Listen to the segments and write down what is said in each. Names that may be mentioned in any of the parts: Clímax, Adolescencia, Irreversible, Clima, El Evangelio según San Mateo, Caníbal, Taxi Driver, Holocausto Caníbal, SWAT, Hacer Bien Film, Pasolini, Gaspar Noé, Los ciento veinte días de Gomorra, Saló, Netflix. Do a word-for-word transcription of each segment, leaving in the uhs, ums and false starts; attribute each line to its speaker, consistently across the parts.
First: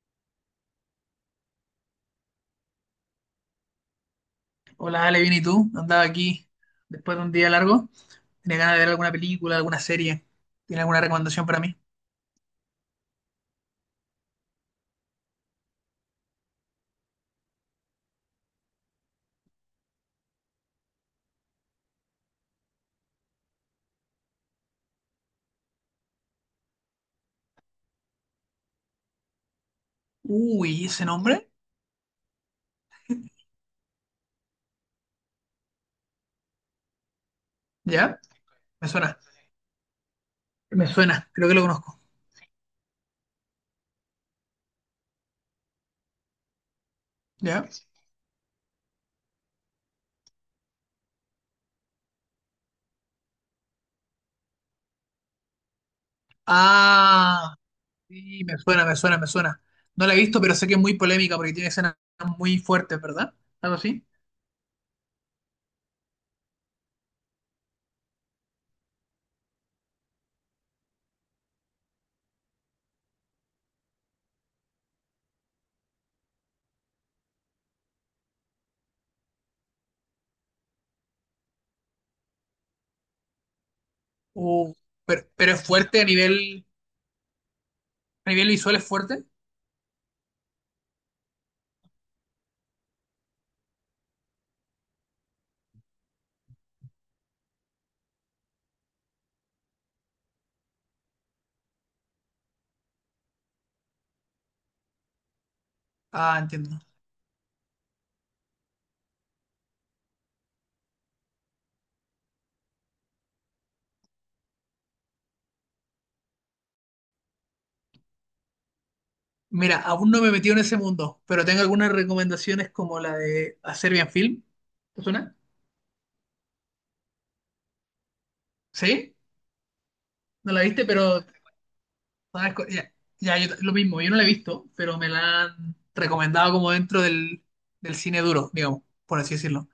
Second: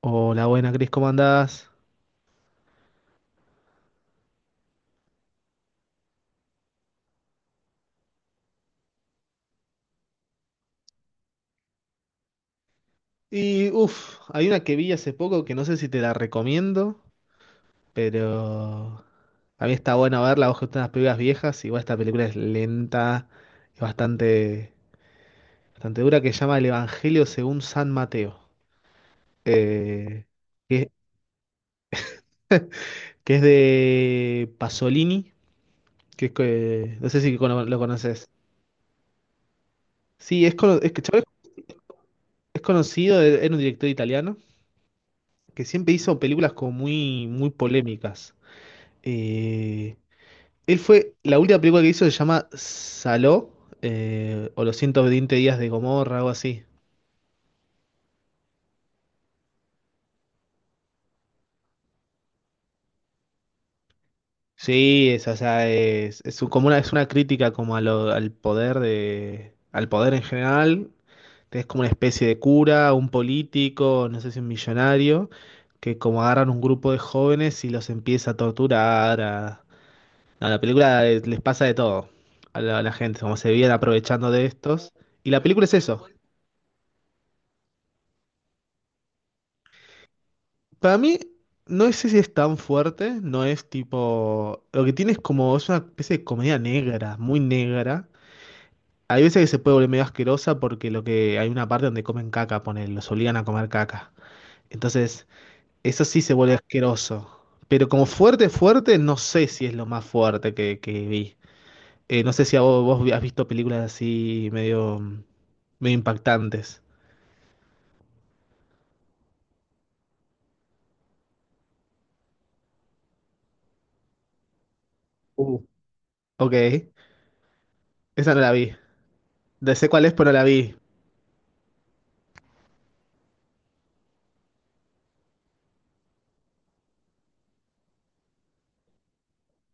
Speaker 1: Hola, buena Cris, ¿cómo andás?
Speaker 2: Hola, Ale, bien, ¿y tú? Andaba aquí después de un día largo. Tenía ganas de ver alguna película, alguna serie. ¿Tiene alguna recomendación para mí?
Speaker 1: Y uff, hay una que vi hace poco que no sé si te la recomiendo, pero a mí está bueno verla, vos que estás unas películas viejas, igual esta película es lenta, es bastante, bastante dura, que se llama El Evangelio según San Mateo. eh,
Speaker 2: Uy,
Speaker 1: que,
Speaker 2: ¿ese nombre?
Speaker 1: que es de Pasolini, que es, que- no sé si cono- lo
Speaker 2: ¿Ya?
Speaker 1: conoces.
Speaker 2: Me suena.
Speaker 1: Sí, es, cono-
Speaker 2: Me
Speaker 1: es que chabón
Speaker 2: suena, creo que lo conozco.
Speaker 1: es conocido, e, era un director italiano, que siempre hizo películas como muy, muy
Speaker 2: ¿Ya?
Speaker 1: polémicas. Eh, Él fue, la última película que hizo se llama Saló, eh, o Los ciento veinte días de Gomorra, algo así.
Speaker 2: Ah, sí, me suena, me suena, me suena. No la he visto, pero sé que es muy polémica porque tiene escenas muy fuertes, ¿verdad? ¿Algo así?
Speaker 1: Sí, es, o sea, es, es un- como una, es una crítica como a lo- al poder de, al poder en general. Es como una especie de cura, un político, no sé si un millonario, que como agarran un grupo de jóvenes y los empieza a torturar. A... No, la película eh, les pasa de todo a la, a la gente, como se vienen aprovechando de
Speaker 2: Uh,
Speaker 1: estos.
Speaker 2: pero,
Speaker 1: Y la
Speaker 2: pero es
Speaker 1: película es
Speaker 2: fuerte a
Speaker 1: eso.
Speaker 2: nivel, a nivel visual, es fuerte.
Speaker 1: Para mí, no sé si es tan fuerte, no es tipo... Lo que tiene es como, es una especie de comedia negra, muy negra. Hay veces que se puede volver medio asquerosa porque lo que hay una parte donde comen caca, ponen, los obligan a comer caca. Entonces, eso sí se
Speaker 2: Ah,
Speaker 1: vuelve
Speaker 2: entiendo.
Speaker 1: asqueroso. Pero como fuerte, fuerte, no sé si es lo más fuerte que, que vi. Eh, no sé si a vos, vos has visto películas así medio, medio impactantes.
Speaker 2: Mira, aún no me he metido en ese mundo, pero tengo algunas recomendaciones como la de Hacer Bien Film. ¿Te suena?
Speaker 1: Uh, Ok, esa no la vi.
Speaker 2: ¿Sí?
Speaker 1: No sé cuál es, pero no la
Speaker 2: ¿No la
Speaker 1: vi.
Speaker 2: viste? Pero, ¿sabes? co- Ya, ya, yo t- lo mismo, yo no la he visto, pero me la han recomendado como dentro del, del cine duro, digamos, por así decirlo.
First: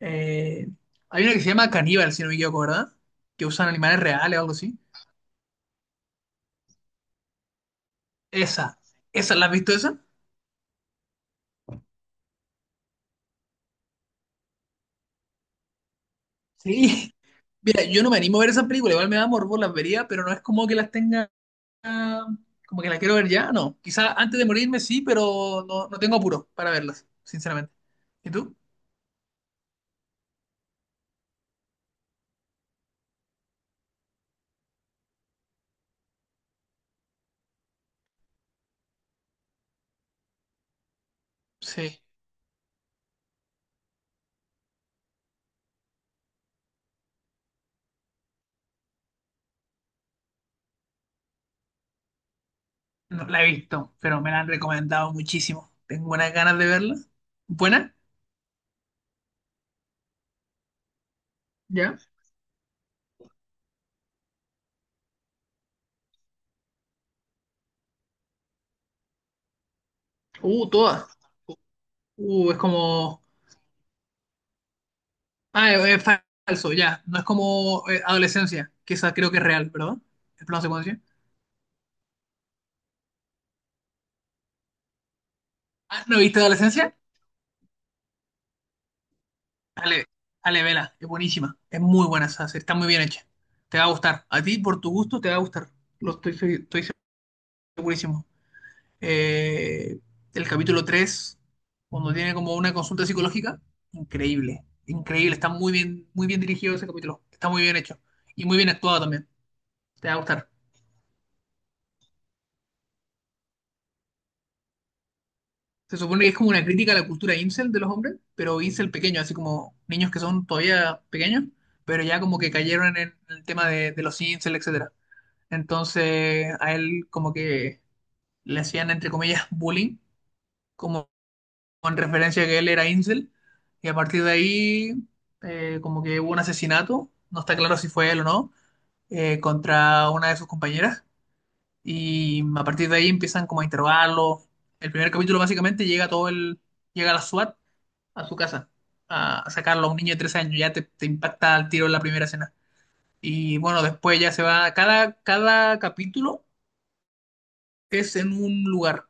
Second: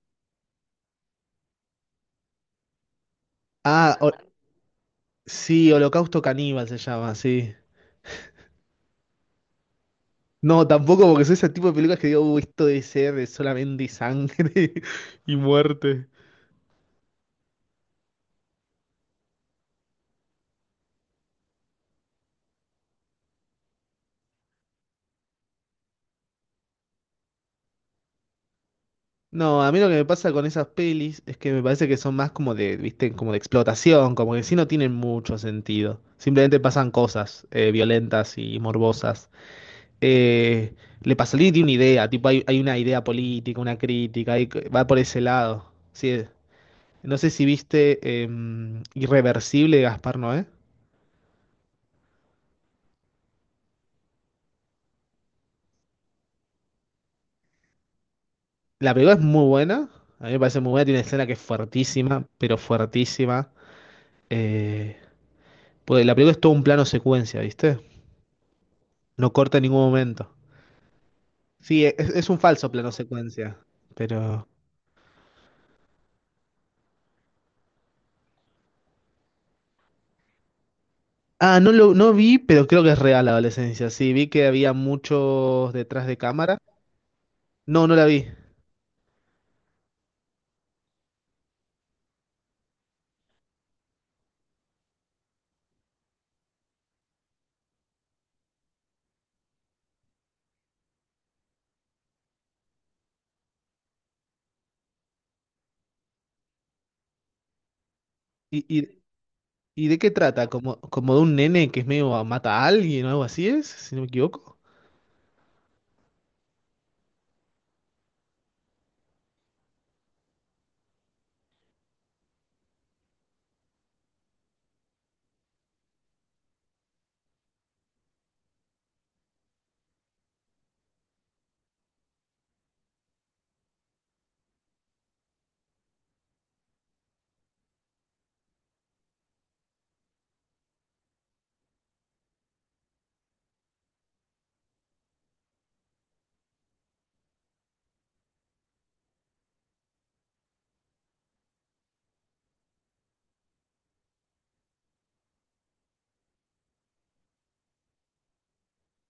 Speaker 2: Eh, Hay una que se llama Caníbal, si no me equivoco, ¿verdad? Que usan
Speaker 1: Ah,
Speaker 2: animales
Speaker 1: o-
Speaker 2: reales o algo así.
Speaker 1: Sí, Holocausto Caníbal se llama, sí.
Speaker 2: Esa, ¿esa la has visto esa?
Speaker 1: No, tampoco porque soy ese tipo de películas que digo, "Uh, esto debe ser de solamente sangre y muerte."
Speaker 2: Sí. Mira, yo no me animo a ver esa película, igual me da morbo, las vería, pero no es como que las tenga, ah, como que las quiero ver ya, no. Quizá antes de morirme sí, pero no, no tengo apuro para verlas, sinceramente. ¿Y tú?
Speaker 1: No, a mí lo que me pasa con esas pelis es que me parece que son más como de, viste, como de explotación, como que sí no tienen mucho sentido. Simplemente pasan cosas eh, violentas y morbosas. Eh, Le Pasolini tiene una
Speaker 2: Sí.
Speaker 1: idea, tipo hay, hay una idea política, una crítica, hay- va por ese lado. Sí, no sé si viste em, Irreversible de Gaspar Noé.
Speaker 2: No la he visto, pero me la han recomendado muchísimo. Tengo buenas ganas de verla. ¿Buena?
Speaker 1: La película es muy buena. A mí me parece muy buena. Tiene una escena que es
Speaker 2: ¿Ya?
Speaker 1: fuertísima, pero fuertísima. Eh, pues la película es todo un plano secuencia, ¿viste? No corta en ningún momento.
Speaker 2: Uh, todas.
Speaker 1: Sí, e, es, es un
Speaker 2: Uh, es
Speaker 1: falso plano
Speaker 2: como...
Speaker 1: secuencia. Pero.
Speaker 2: Ah, es, es falso, ya. No es como eh, Adolescencia, que esa creo que es real, ¿verdad? El plano secuencia.
Speaker 1: Ah, no lo no vi, pero creo que es real la adolescencia. Sí, vi que había muchos
Speaker 2: Ah,
Speaker 1: detrás de
Speaker 2: ¿no viste
Speaker 1: cámara.
Speaker 2: Adolescencia?
Speaker 1: No, no la vi.
Speaker 2: Ale, vela. Es buenísima. Es muy buena esa serie. Está muy bien hecha. Te va a gustar. A ti, por tu gusto, te va a gustar. Lo estoy, estoy segurísimo. eh, el capítulo tres cuando tiene como una consulta psicológica, increíble, increíble, está muy bien, muy bien dirigido ese capítulo, está muy bien hecho y muy
Speaker 1: ¿Y,
Speaker 2: bien actuado
Speaker 1: y,
Speaker 2: también,
Speaker 1: ¿y de
Speaker 2: te
Speaker 1: qué
Speaker 2: va a
Speaker 1: trata?
Speaker 2: gustar.
Speaker 1: ¿Como, como de un nene que es medio a- mata a alguien o algo así es? Si no me equivoco.
Speaker 2: Se supone que es como una crítica a la cultura incel de los hombres, pero incel pequeño, así como niños que son todavía pequeños, pero ya como que cayeron en el tema de, de los incel, etcétera. Entonces a él como que le hacían, entre comillas, bullying como con referencia a que él era incel, y a partir de ahí eh, como que hubo un asesinato, no está claro si fue él o no, eh, contra una de sus compañeras, y a partir de ahí empiezan como a interrogarlo. El primer capítulo básicamente llega todo el, llega la SWAT a su casa, a, a sacarlo a un niño de trece años, ya te, te impacta al tiro en la primera escena. Y bueno, después ya se va, cada, cada capítulo es en un lugar,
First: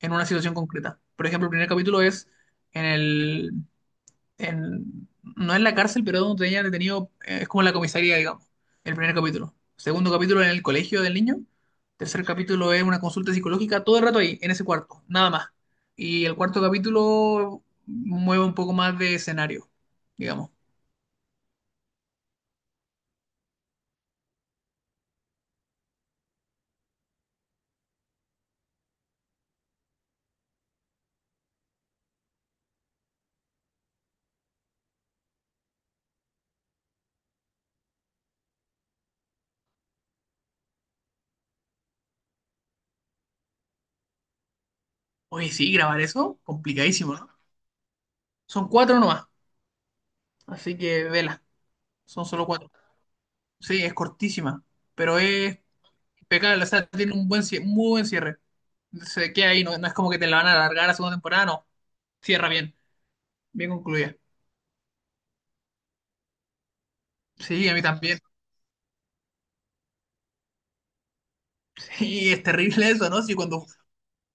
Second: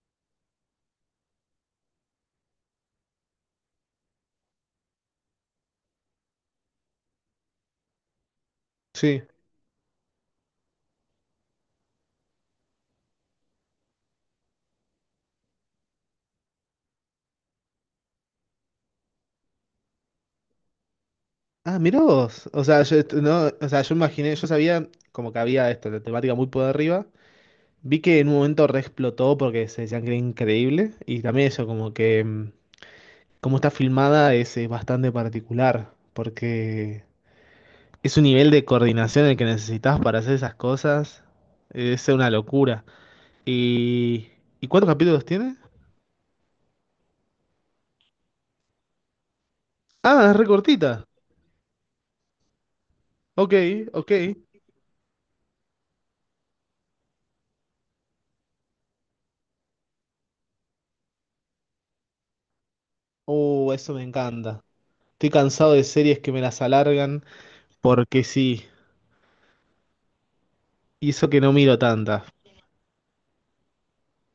Speaker 2: en una situación concreta. Por ejemplo, el primer capítulo es en el, en- no en la cárcel, pero donde tenía detenido, eh, es como la comisaría, digamos, el primer
Speaker 1: Sí.
Speaker 2: capítulo. Segundo capítulo en el colegio del niño. Tercer capítulo es una consulta psicológica, todo el rato ahí, en ese cuarto, nada más. Y el cuarto capítulo mueve un poco más de escenario, digamos.
Speaker 1: Ah, mirá vos. O sea, yo, esto- no, o sea, yo imaginé, yo sabía como que había esto, la temática muy por arriba. Vi que en un momento re explotó porque se decían que era increíble. Y también eso, como que mm, como está filmada es, eh, bastante particular. Porque es un nivel de coordinación el que necesitas para hacer esas cosas. Es una locura. ¿Y, ¿y cuántos capítulos
Speaker 2: Oye,
Speaker 1: tiene?
Speaker 2: sí, grabar eso, complicadísimo, ¿no? Son cuatro nomás,
Speaker 1: Ah, es re
Speaker 2: así
Speaker 1: cortita.
Speaker 2: que vela, son solo cuatro.
Speaker 1: Ok,
Speaker 2: Sí, es
Speaker 1: ok.
Speaker 2: cortísima, pero es impecable, o sea, tiene un buen, cie- muy buen cierre. Se queda ahí, no, no es como que te la van a alargar a segunda temporada, no. Cierra bien, bien
Speaker 1: Uh, eso me
Speaker 2: concluida.
Speaker 1: encanta. Estoy cansado de series que me las alargan.
Speaker 2: Sí, a mí también.
Speaker 1: Porque sí, hizo que no miro tantas.
Speaker 2: Sí, es terrible eso, ¿no? Sí, cuando,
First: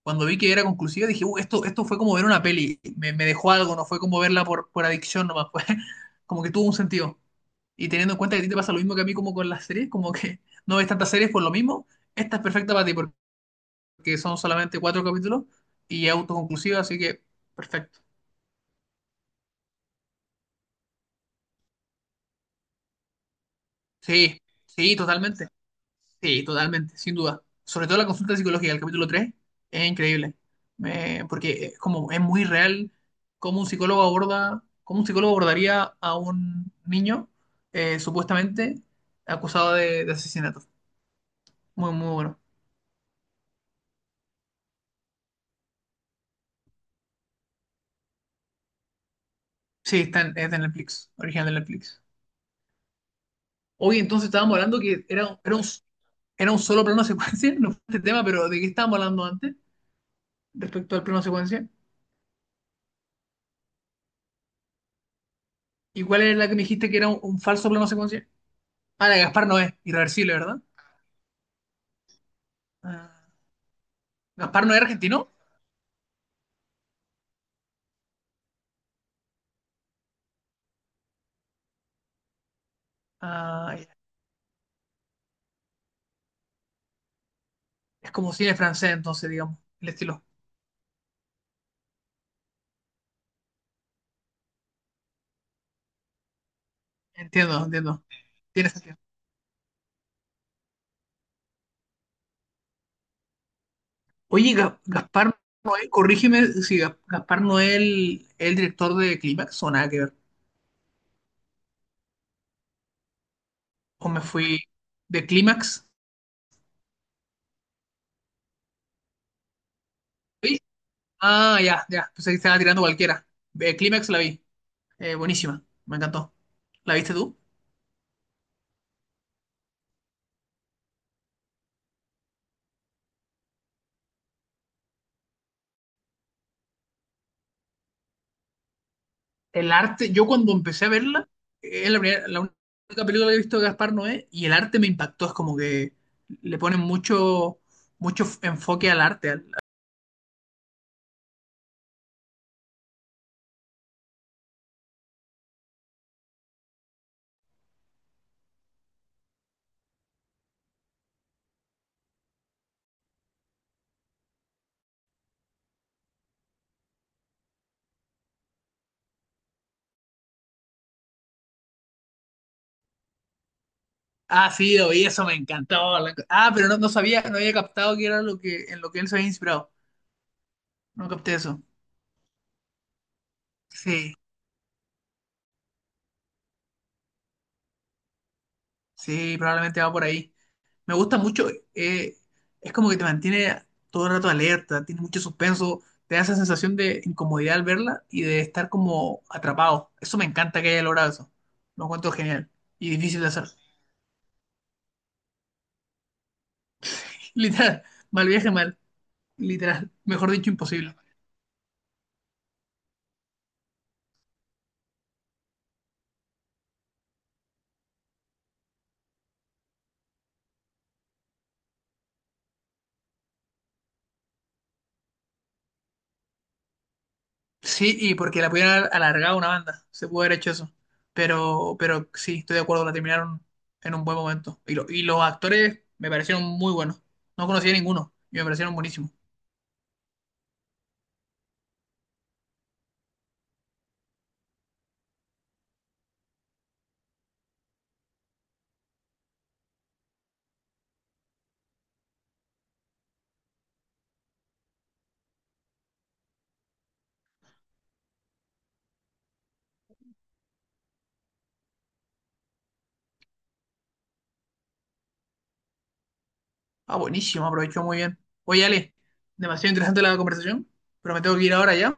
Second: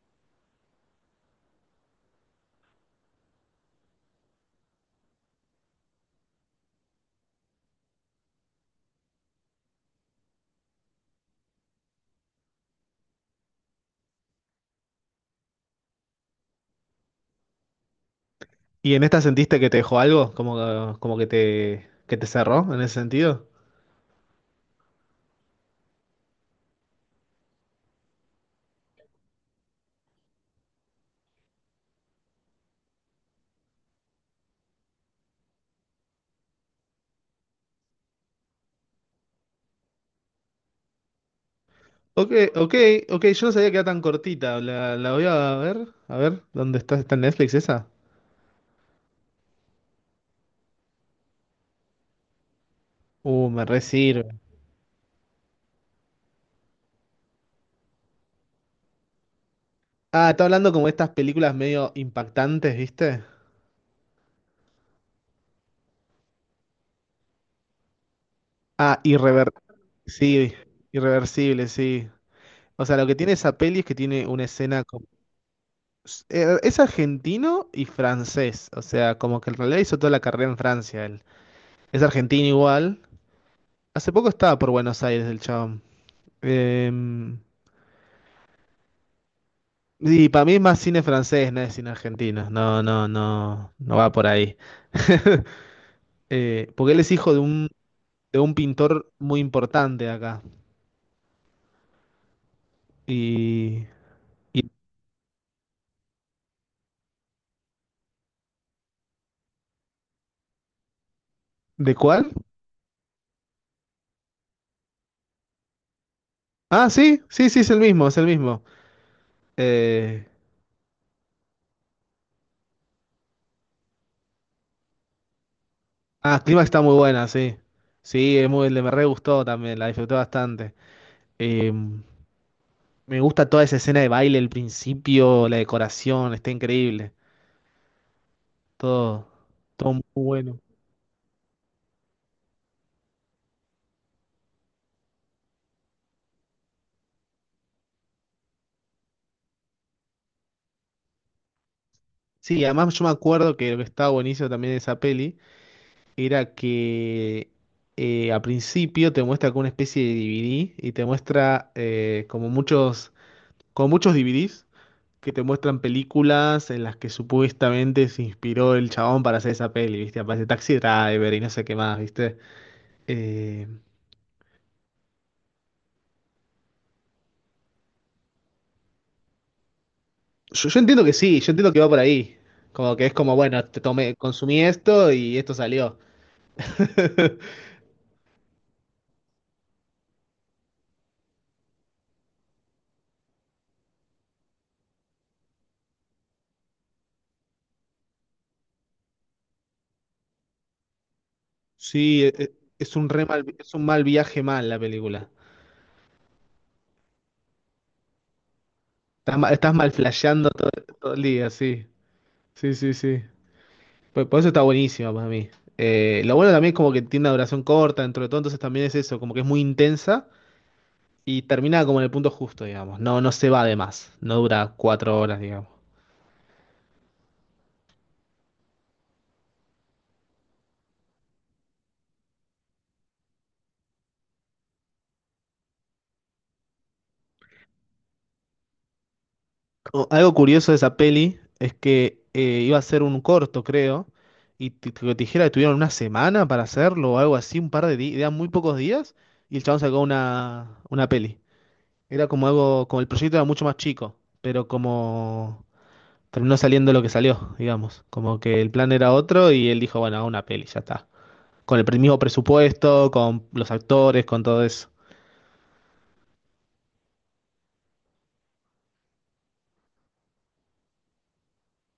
Speaker 2: cuando vi que era conclusiva dije, "Uh, esto, esto fue como ver una peli, me, me dejó algo, no fue como verla por, por adicción nomás, fue como que tuvo un sentido. Y teniendo en cuenta que a ti te pasa lo mismo que a mí como con las series, como que no ves tantas series por lo mismo, esta es perfecta para ti porque son solamente cuatro capítulos y es autoconclusiva, así que perfecto.
Speaker 1: ¿Y en esta sentiste que te dejó algo? ¿Como, que- como que te, que te cerró en ese sentido?
Speaker 2: Sí, sí, totalmente. Sí, totalmente, sin duda. Sobre todo la consulta psicológica del capítulo tres, es increíble. Eh, porque es como es muy real cómo un psicólogo aborda, cómo un psicólogo abordaría a un niño eh, supuestamente acusado de, de asesinato. Muy, muy
Speaker 1: Ok,
Speaker 2: bueno.
Speaker 1: ok, ok, yo no sabía que era tan cortita. La, la voy a ver. A ver, ¿dónde está? ¿Está en Netflix esa?
Speaker 2: Sí, está en, es de Netflix, original de Netflix.
Speaker 1: Uh, me re
Speaker 2: Hoy entonces
Speaker 1: sirve.
Speaker 2: estábamos hablando que era, era un, era un solo plano secuencia, no fue este tema, pero ¿de qué estábamos hablando antes
Speaker 1: Ah, está hablando como
Speaker 2: respecto al
Speaker 1: estas
Speaker 2: plano
Speaker 1: películas
Speaker 2: secuencia?
Speaker 1: medio impactantes, ¿viste?
Speaker 2: ¿Y cuál era la que me dijiste que era un, un falso plano secuencia?
Speaker 1: Ah,
Speaker 2: Ah, la de Gaspar
Speaker 1: irrever...
Speaker 2: Noé, irreversible,
Speaker 1: sí,
Speaker 2: ¿verdad?
Speaker 1: irreversible, sí. O sea, lo que
Speaker 2: Ah,
Speaker 1: tiene esa peli es que tiene una
Speaker 2: ¿Gaspar no es
Speaker 1: escena... como-
Speaker 2: argentino?
Speaker 1: eh, Es argentino y francés. O sea, como que en realidad hizo toda la carrera en Francia. Es argentino igual.
Speaker 2: Ah, ya.
Speaker 1: Hace poco estaba por Buenos Aires el chabón. Em,
Speaker 2: Es como cine francés, entonces, digamos, el estilo.
Speaker 1: y para mí es más cine francés, no es cine argentino. No, no, no, no va por ahí. Eh, porque él es hijo de
Speaker 2: Entiendo,
Speaker 1: un,
Speaker 2: entiendo.
Speaker 1: de un
Speaker 2: Tiene sentido.
Speaker 1: pintor muy importante de acá. Y,
Speaker 2: Oye,
Speaker 1: y-
Speaker 2: Ga- Gaspar Noé, corrígeme si Ga- Gaspar Noé el, el director de Clímax o nada que ver.
Speaker 1: ¿de cuál?
Speaker 2: O me fui de Clímax.
Speaker 1: Ah, sí, sí, sí, es el mismo, es el mismo. Eh,
Speaker 2: ¿Sí? Ah, ya, ya. Pensé que estaba tirando cualquiera. De Clímax la vi. Eh, buenísima. Me encantó.
Speaker 1: ah, Clima está muy
Speaker 2: ¿La viste
Speaker 1: buena,
Speaker 2: tú?
Speaker 1: sí. Sí, es muy, le me re gustó también, la disfruté bastante. Em, Me gusta toda esa escena de baile, el principio, la decoración, está increíble. Todo,
Speaker 2: El
Speaker 1: todo muy
Speaker 2: arte, yo cuando
Speaker 1: bueno.
Speaker 2: empecé a verla, es la, primera- la única película que he visto de Gaspar Noé y el arte me impactó. Es como que le ponen mucho, mucho f- enfoque al arte. al-
Speaker 1: Sí, además yo me acuerdo que lo que estaba buenísimo también de esa peli era que eh, al principio te muestra como una especie de D V D y te muestra eh, como muchos, como muchos D V Ds que te muestran películas en las que supuestamente se inspiró el chabón para hacer esa peli, ¿viste? Aparece Taxi Driver y no sé qué más, ¿viste? Eh,
Speaker 2: Ah, sí, y eso, me encantó. la- Ah, pero no, no sabía, no había captado que era lo que, en lo que él se había inspirado.
Speaker 1: Yo, yo entiendo
Speaker 2: No
Speaker 1: que
Speaker 2: capté
Speaker 1: sí, yo
Speaker 2: eso.
Speaker 1: entiendo que va por ahí. Como que es como, bueno, te
Speaker 2: Sí,
Speaker 1: tomé, consumí esto y esto salió.
Speaker 2: sí, probablemente va por ahí. Me gusta mucho, eh, es como que te mantiene todo el rato alerta, tiene mucho suspenso, te da esa sensación de incomodidad al verla y de estar como atrapado. Eso me encanta que haya logrado eso. Lo encuentro
Speaker 1: Sí, e-
Speaker 2: genial
Speaker 1: e-
Speaker 2: y
Speaker 1: es un
Speaker 2: difícil
Speaker 1: re
Speaker 2: de hacer.
Speaker 1: mal, es un mal viaje mal la película.
Speaker 2: Literal, mal viaje, mal.
Speaker 1: Estás, ma- estás
Speaker 2: Literal,
Speaker 1: mal
Speaker 2: mejor
Speaker 1: flasheando
Speaker 2: dicho,
Speaker 1: todo,
Speaker 2: imposible.
Speaker 1: todo el día, sí. Sí, sí, sí. Por, por eso está buenísima para mí. Eh, lo bueno también es como que tiene una duración corta dentro de todo, entonces también es eso, como que es muy intensa y termina como en el punto justo, digamos. No, no se va de más, no dura cuatro horas, digamos.
Speaker 2: Sí, y porque la pudieron haber alargado una banda, se pudo haber hecho eso. Pero, pero sí, estoy de acuerdo, la terminaron en un buen momento. Y, lo- y los actores me parecieron muy buenos. No conocía a ninguno y me parecieron buenísimos.
Speaker 1: O- Algo curioso de esa peli es que eh, iba a ser un corto, creo, y te te dijera que tuvieron una semana para hacerlo o algo así, un par de días, eran muy pocos días, y el chabón sacó una, una peli. Era como algo, como el proyecto era mucho más chico, pero como terminó saliendo lo que salió, digamos, como que el plan era otro y él dijo, bueno, hago una peli, ya está. Con el pre- mismo presupuesto, con los actores, con todo eso.
Speaker 2: Ah, buenísimo, aprovechó muy bien. Oye, Ale, demasiado interesante la conversación, pero me tengo que ir ahora ya.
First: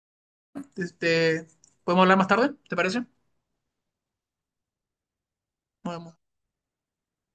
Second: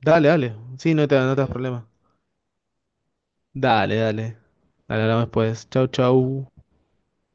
Speaker 1: Dale, dale, sí, no te, no te
Speaker 2: Este,
Speaker 1: das problema.
Speaker 2: ¿podemos hablar más tarde? ¿Te parece?
Speaker 1: Dale, dale. Dale, hablamos después. Chau,
Speaker 2: Bueno,
Speaker 1: chau.